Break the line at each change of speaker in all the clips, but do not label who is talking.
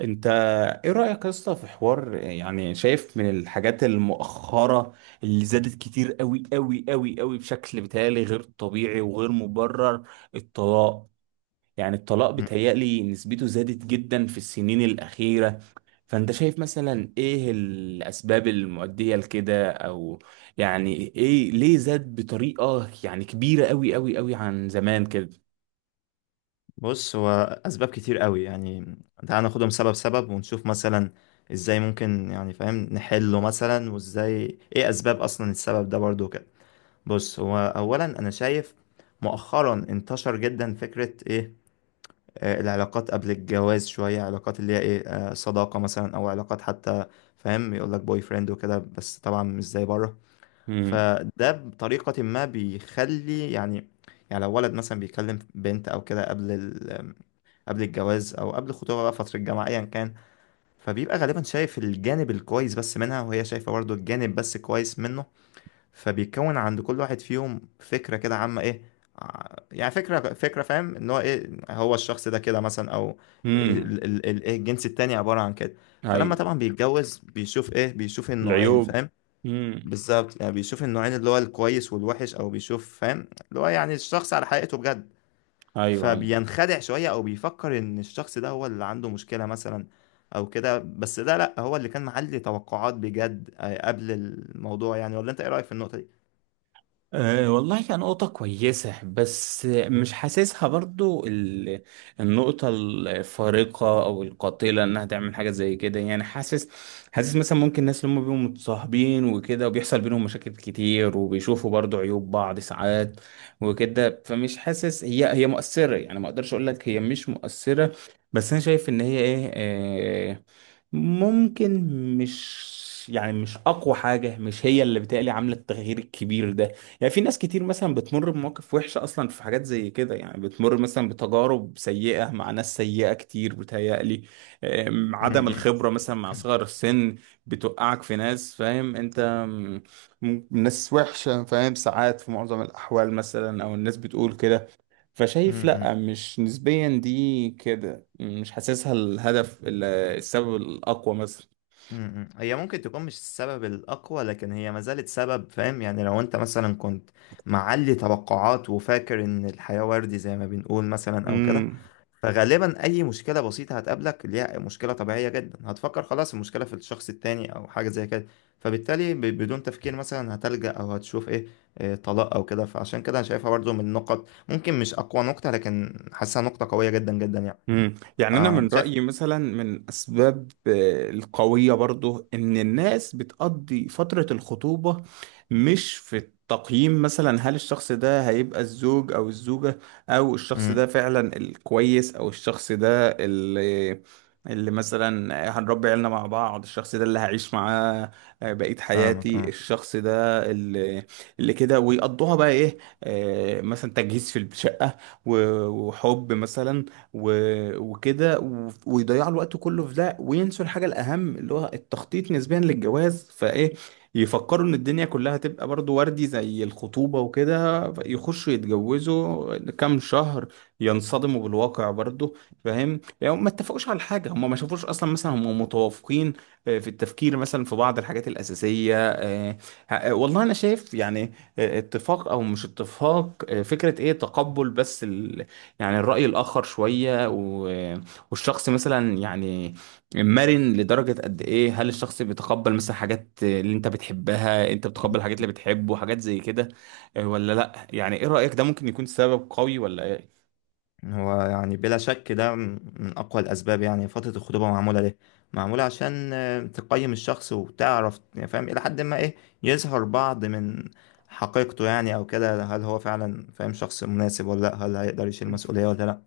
انت، ايه رأيك يا اسطى في حوار؟ يعني شايف من الحاجات المؤخرة اللي زادت كتير قوي قوي قوي قوي بشكل بيتهيألي غير طبيعي وغير مبرر؟ الطلاق، يعني الطلاق
مم.
بيتهيألي نسبته زادت جدا في السنين الأخيرة. فانت شايف مثلا ايه الأسباب المؤدية لكده، او يعني ايه ليه زاد بطريقة يعني كبيرة قوي قوي قوي عن زمان كده؟
بص هو اسباب كتير قوي يعني. تعال ناخدهم سبب سبب ونشوف مثلا ازاي ممكن يعني فاهم نحله مثلا، وازاي ايه اسباب، اصلا السبب ده برضو كده. بص هو اولا انا شايف مؤخرا انتشر جدا فكرة ايه آه، العلاقات قبل الجواز، شوية علاقات اللي هي ايه آه، صداقة مثلا او علاقات حتى. فاهم، يقول لك بوي فريند وكده، بس طبعا مش زي بره.
امم.
فده بطريقة ما بيخلي يعني، يعني لو ولد مثلا بيكلم بنت او كده قبل، قبل الجواز او قبل الخطوبه، بقى فتره الجامعه ايا كان. فبيبقى غالبا شايف الجانب الكويس بس منها، وهي شايفه برضو الجانب بس كويس منه. فبيكون عند كل واحد فيهم فكره كده عامه ايه، يعني فكره فاهم ان هو ايه، هو الشخص ده كده مثلا، او
امم.
إيه الجنس التاني عباره عن كده. فلما
ايوه.
طبعا بيتجوز بيشوف ايه، بيشوف النوعين،
العيوب.
فاهم.
امم.
بالظبط يعني بيشوف النوعين اللي هو الكويس والوحش، او بيشوف فاهم اللي هو يعني الشخص على حقيقته بجد.
ايوه.
فبينخدع شوية، أو بيفكر إن الشخص ده هو اللي عنده مشكلة مثلا أو كده، بس ده لأ، هو اللي كان معلي توقعات بجد آه، قبل الموضوع يعني. ولا أنت إيه رأيك في النقطة دي؟
أه والله كان نقطة كويسة، بس مش حاسسها برضو النقطة الفارقة أو القاتلة إنها تعمل حاجة زي كده. يعني حاسس مثلا ممكن الناس اللي هم بيبقوا متصاحبين وكده وبيحصل بينهم مشاكل كتير، وبيشوفوا برضو عيوب بعض ساعات وكده. فمش حاسس هي مؤثرة، يعني ما أقدرش أقول لك هي مش مؤثرة، بس أنا شايف إن هي إيه، أه، ممكن مش، يعني مش أقوى حاجة، مش هي اللي بتقلي عاملة التغيير الكبير ده. يعني في ناس كتير مثلا بتمر بمواقف وحشة أصلا في حاجات زي كده، يعني بتمر مثلا بتجارب سيئة مع ناس سيئة كتير بتهيألي.
م-
عدم
م-
الخبرة مثلا مع صغر السن بتوقعك في ناس، فاهم أنت، م- ناس وحشة فاهم ساعات في معظم الأحوال، مثلا أو الناس بتقول كده. فشايف
م-
لأ، مش نسبيا دي كده، مش حاسسها الهدف السبب الأقوى مثلا.
م- م. هي ممكن تكون مش السبب الأقوى، لكن هي ما زالت سبب. فاهم يعني لو أنت مثلا كنت معلي توقعات وفاكر إن الحياة وردي زي ما بنقول مثلا أو كده،
امم.
فغالبا اي مشكله بسيطه هتقابلك ليها، مشكله طبيعيه جدا، هتفكر خلاص المشكله في الشخص التاني او حاجه زي كده. فبالتالي بدون تفكير مثلا هتلجأ او هتشوف ايه، إيه، طلاق او كده. فعشان كده انا شايفها برضو من النقط، ممكن مش اقوى نقطه، لكن حاسسها نقطه قويه جدا جدا يعني.
يعني انا
آه
من
شايف.
رايي مثلا من اسباب القويه برضو ان الناس بتقضي فتره الخطوبه مش في التقييم، مثلا هل الشخص ده هيبقى الزوج او الزوجه، او الشخص ده
امم.
فعلا الكويس، او الشخص ده اللي، اللي مثلا هنربي عيالنا مع بعض، الشخص ده اللي هعيش معاه بقية
فاهمك
حياتي،
اه.
الشخص ده اللي، اللي كده ويقضوها بقى ايه، مثلا تجهيز في الشقة، وحب مثلا وكده ويضيعوا الوقت كله في ده وينسوا الحاجة الأهم اللي هو التخطيط نسبيا للجواز. فإيه، يفكروا إن الدنيا كلها هتبقى برضو وردي زي الخطوبة وكده، يخشوا يتجوزوا كام شهر ينصدموا بالواقع برضو. فاهم، يعني ما اتفقوش على حاجة، هم ما شافوش أصلا مثلا هم متوافقين في التفكير مثلا في بعض الحاجات الأساسية. والله أنا شايف يعني، اتفاق أو مش اتفاق، فكرة إيه، تقبل بس، يعني الرأي الآخر شوية، و... والشخص مثلا يعني مرن لدرجة قد إيه. هل الشخص بيتقبل مثلا حاجات اللي أنت بتحبها، أنت بتقبل الحاجات اللي بتحبه، حاجات زي كده، ولا لأ؟ يعني إيه رأيك؟ ده ممكن يكون سبب قوي ولا إيه؟
هو يعني بلا شك ده من أقوى الأسباب. يعني فترة الخطوبة معمولة ليه؟ معمولة عشان آه، تقيم الشخص وتعرف يعني فاهم إلى حد ما إيه، يظهر بعض من حقيقته يعني أو كده. هل هو فعلا فاهم شخص مناسب ولا لأ، هل هيقدر يشيل مسؤولية ولا لأ،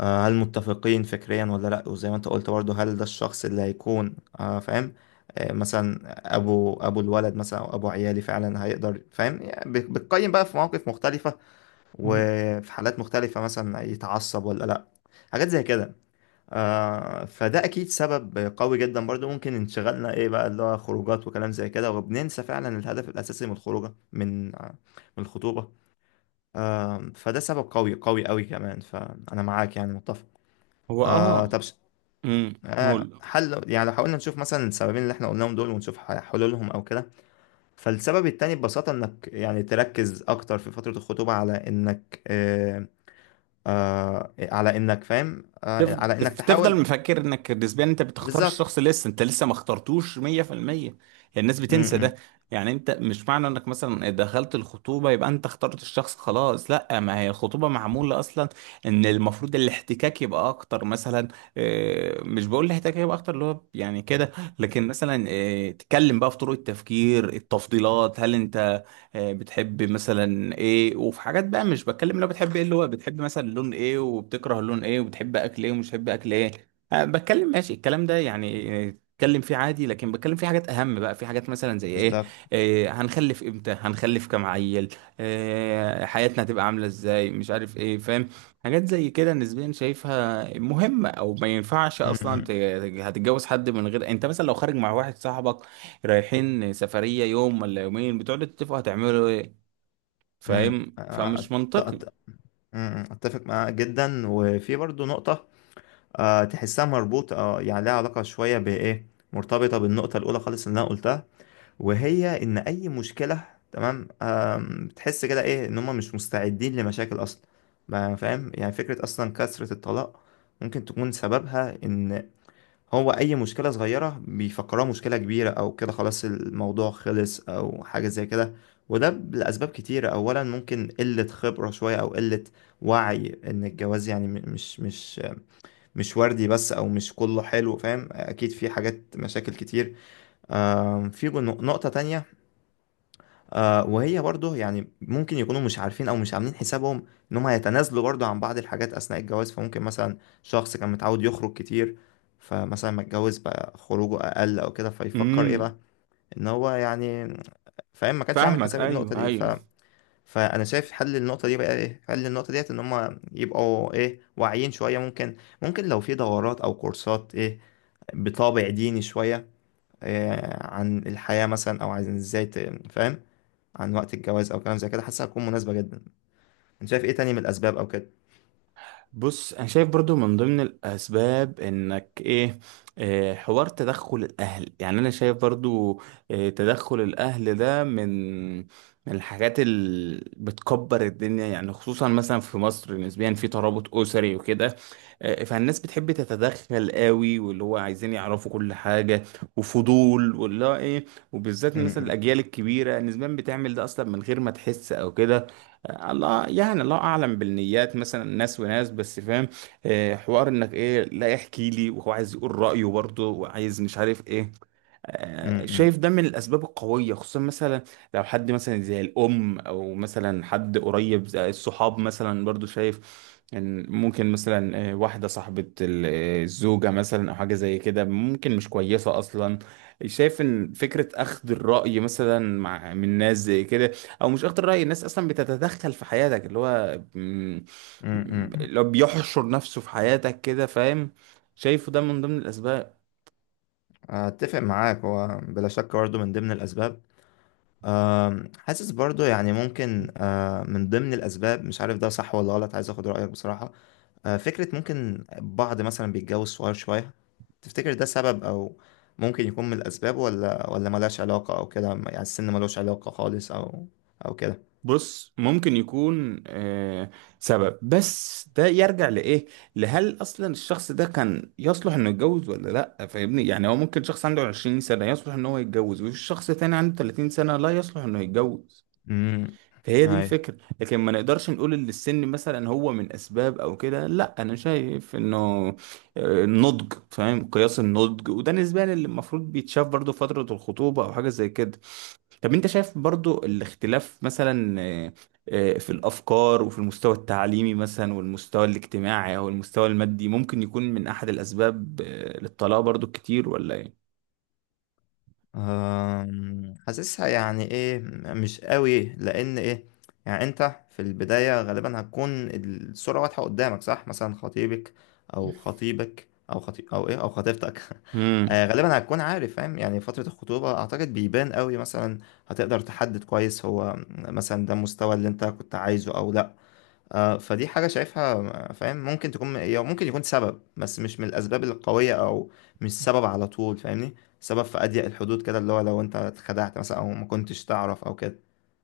آه، هل متفقين فكريا ولا لأ. وزي ما أنت قلت برضه، هل ده الشخص اللي هيكون آه، فاهم آه، مثلا أبو الولد مثلا أو أبو عيالي فعلا، هيقدر فاهم يعني. بتقيم بقى في مواقف مختلفة وفي حالات مختلفة، مثلا يتعصب ولا لأ، حاجات زي كده. آه فده أكيد سبب قوي جدا برضو. ممكن انشغالنا إيه بقى، اللي هو خروجات وكلام زي كده، وبننسى فعلا الهدف الأساسي من الخروجة من آه، من الخطوبة. آه فده سبب قوي قوي قوي كمان، فأنا معاك يعني متفق.
هو
آه
آه.
طب ش-
امم.
آه حل، يعني لو حاولنا نشوف مثلا السببين اللي احنا قلناهم دول، ونشوف حلولهم أو كده. فالسبب التاني ببساطة إنك يعني تركز أكتر في فترة الخطوبة على إنك آه، على انك فاهم
تف-
على انك
تف- تفضل
تحاول.
مفكر انك نسبيا انت بتختار
بالظبط.
الشخص لسه، انت لسه ما اخترتوش 100%. الناس
م-
بتنسى ده.
م،
يعني انت مش معنى انك مثلا دخلت الخطوبة يبقى انت اخترت الشخص خلاص، لا، ما هي الخطوبة معمولة اصلا ان المفروض الاحتكاك يبقى اكتر مثلا. مش بقول الاحتكاك يبقى اكتر اللي هو يعني كده، لكن مثلا تتكلم بقى في طرق التفكير، التفضيلات، هل انت بتحب مثلا ايه. وفي حاجات بقى مش بتكلم لو بتحب ايه، اللي هو بتحب مثلا لون ايه وبتكره لون ايه وبتحب اكل ايه ومش بتحب اكل ايه. أه بتكلم، ماشي الكلام ده، يعني اتكلم فيه عادي، لكن بتكلم فيه حاجات اهم بقى. في حاجات مثلا زي ايه،
بالظبط.
إيه، هنخلف امتى، هنخلف كام عيل، إيه حياتنا هتبقى عامله ازاي، مش عارف ايه، فاهم؟ حاجات زي كده نسبيا شايفها مهمه، او ما ينفعش
م-
اصلا
م-
هتتجوز حد من غير، انت مثلا لو خارج مع واحد صاحبك رايحين سفرية يوم ولا يومين بتقعدوا تتفقوا هتعملوا ايه،
م.
فاهم؟
آه،
فمش
أت-
منطقي.
أت- م- م. اتفق معاك جدا. وفي برضو نقطة آه تحسها مربوطة آه، يعني لها علاقة شوية بإيه، مرتبطة بالنقطة الأولى خالص اللي أنا قلتها. وهي إن أي مشكلة، تمام آم، بتحس كده إيه، إن هما مش مستعدين لمشاكل أصلا. ما فاهم يعني، فكرة أصلا كثرة الطلاق ممكن تكون سببها إن هو اي مشكله صغيره بيفكروها مشكله كبيره او كده، خلاص الموضوع خلص او حاجه زي كده. وده لاسباب كتيره. اولا ممكن قله خبره شويه، او قله وعي ان الجواز يعني مش مش وردي بس، او مش كله حلو. فاهم، اكيد في حاجات مشاكل كتير. آم، في نقطه تانية آه، وهي برضه يعني ممكن يكونوا مش عارفين او مش عاملين حسابهم ان هم هيتنازلوا برضه عن بعض الحاجات اثناء الجواز. فممكن مثلا شخص كان متعود يخرج كتير، فمثلا ما اتجوز بقى خروجه اقل او كده، فيفكر ايه
امم.
بقى ان هو يعني فاهم ما كانش عامل
فاهمك،
حساب النقطة
ايوه،
دي ف...
ايوه.
فانا شايف حل النقطة دي بقى ايه. حل النقطة ديت ان هم يبقوا ايه، واعيين شوية. ممكن، ممكن لو في دورات او كورسات ايه بطابع ديني شوية إيه، عن الحياة مثلا، أو عن إزاي فاهم عن وقت الجواز او كلام زي كده، حاسسها هتكون مناسبه جدا. انت شايف ايه تاني من الاسباب او كده؟
بص، انا شايف برضو من ضمن الاسباب انك ايه، حوار تدخل الاهل. يعني انا شايف برضو تدخل الاهل ده من من الحاجات اللي بتكبر الدنيا، يعني خصوصا مثلا في مصر نسبيا في ترابط اسري وكده. فالناس بتحب تتدخل قوي، واللي هو عايزين يعرفوا كل حاجة وفضول واللي هو ايه. وبالذات مثلا
امم.
الاجيال الكبيرة نسبيا بتعمل ده اصلا من غير ما تحس او كده. الله، يعني الله اعلم بالنيات، مثلا ناس وناس، بس فاهم، حوار انك ايه، لا احكي لي، وهو عايز يقول رايه برضه، وعايز مش عارف ايه. شايف
امم.
ده من الأسباب القوية، خصوصا مثلا لو حد مثلا زي الأم، أو مثلا حد قريب زي الصحاب مثلا، برضو شايف إن ممكن مثلا واحدة صاحبة الزوجة مثلا أو حاجة زي كده ممكن مش كويسة أصلا. شايف إن فكرة أخذ الرأي مثلا مع من ناس زي كده، أو مش أخذ الرأي، الناس أصلا بتتدخل في حياتك، اللي هو
امم.
اللي هو بيحشر نفسه في حياتك كده، فاهم؟ شايفه ده من ضمن الأسباب.
اتفق معاك، هو بلا شك برضه من ضمن الاسباب. أم، حاسس برضو يعني ممكن آه، من ضمن الأسباب، مش عارف ده صح ولا غلط، عايز أخد رأيك بصراحة. آه، فكرة ممكن بعض مثلا بيتجوز صغير شوية، تفتكر ده سبب، أو ممكن يكون من الأسباب، ولا ملهاش علاقة أو كده؟ يعني السن ملوش علاقة خالص أو أو كده.
بص، ممكن يكون آه سبب، بس ده يرجع لإيه؟ لهل أصلا الشخص ده كان يصلح إنه يتجوز ولا لأ؟ فاهمني؟ يعني هو ممكن شخص عنده 20 سنة يصلح إن هو يتجوز، وفي شخص تاني عنده 30 سنة لا يصلح إنه يتجوز.
امم.
فهي دي الفكرة، لكن ما نقدرش نقول إن السن مثلا هو من أسباب أو كده. لأ، أنا شايف إنه النضج، فاهم؟ قياس النضج، وده نسبيا اللي المفروض بيتشاف برضه في فترة الخطوبة أو حاجة زي كده. طب انت شايف برضو الاختلاف مثلا في الافكار وفي المستوى التعليمي مثلا والمستوى الاجتماعي او المستوى المادي، ممكن يكون من احد الاسباب للطلاق برضو كتير ولا ايه؟
أم، حاسسها يعني ايه، مش قوي، لان ايه، يعني انت في البداية غالبا هتكون الصورة واضحة قدامك، صح؟ مثلا خطيبك او خطيبك او خطي او ايه او خطيبتك آه،
امم.
غالبا هتكون عارف فاهم يعني. فترة الخطوبة اعتقد بيبان قوي مثلا، هتقدر تحدد كويس هو مثلا ده المستوى اللي انت كنت عايزه او لا. آه، فدي حاجة شايفها آه، فاهم ممكن تكون هي، ممكن يكون سبب بس مش من الأسباب القوية، أو مش سبب على طول فاهمني. سبب في أضيق الحدود كده، اللي هو لو أنت اتخدعت مثلا أو ما كنتش تعرف أو كده.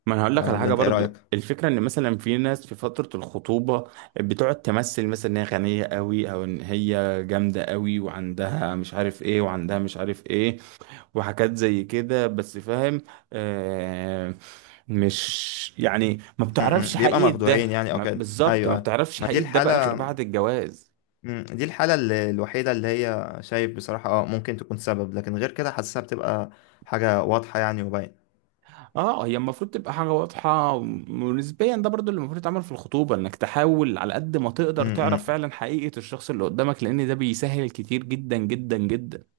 ما انا هقول لك
آه،
على
اللي
حاجه
أنت إيه رأيك؟
برضو. الفكره ان مثلا في ناس في فتره الخطوبه بتقعد تمثل مثلا ان هي غنيه قوي، او ان هي جامده قوي، وعندها مش عارف ايه، وعندها مش عارف ايه، وحاجات زي كده بس، فاهم آه. مش يعني ما
م- م.
بتعرفش
بيبقى
حقيقة
مخدوعين
ده
يعني أو كده.
بالظبط،
أيوه
ما
أيوه.
بتعرفش
ما دي
حقيقة ده بقى غير
الحالة،
بعد الجواز.
دي الحالة اللي الوحيدة اللي هي شايف بصراحة أه ممكن تكون سبب، لكن غير كده حاسسها بتبقى حاجة واضحة يعني وباينة.
اه، هي المفروض تبقى حاجة واضحة، ونسبيا ده برضو اللي المفروض يتعمل في الخطوبة، انك تحاول على قد ما
م-
تقدر تعرف
م.
فعلا حقيقة الشخص اللي قدامك، لان ده بيسهل كتير جدا جدا جدا.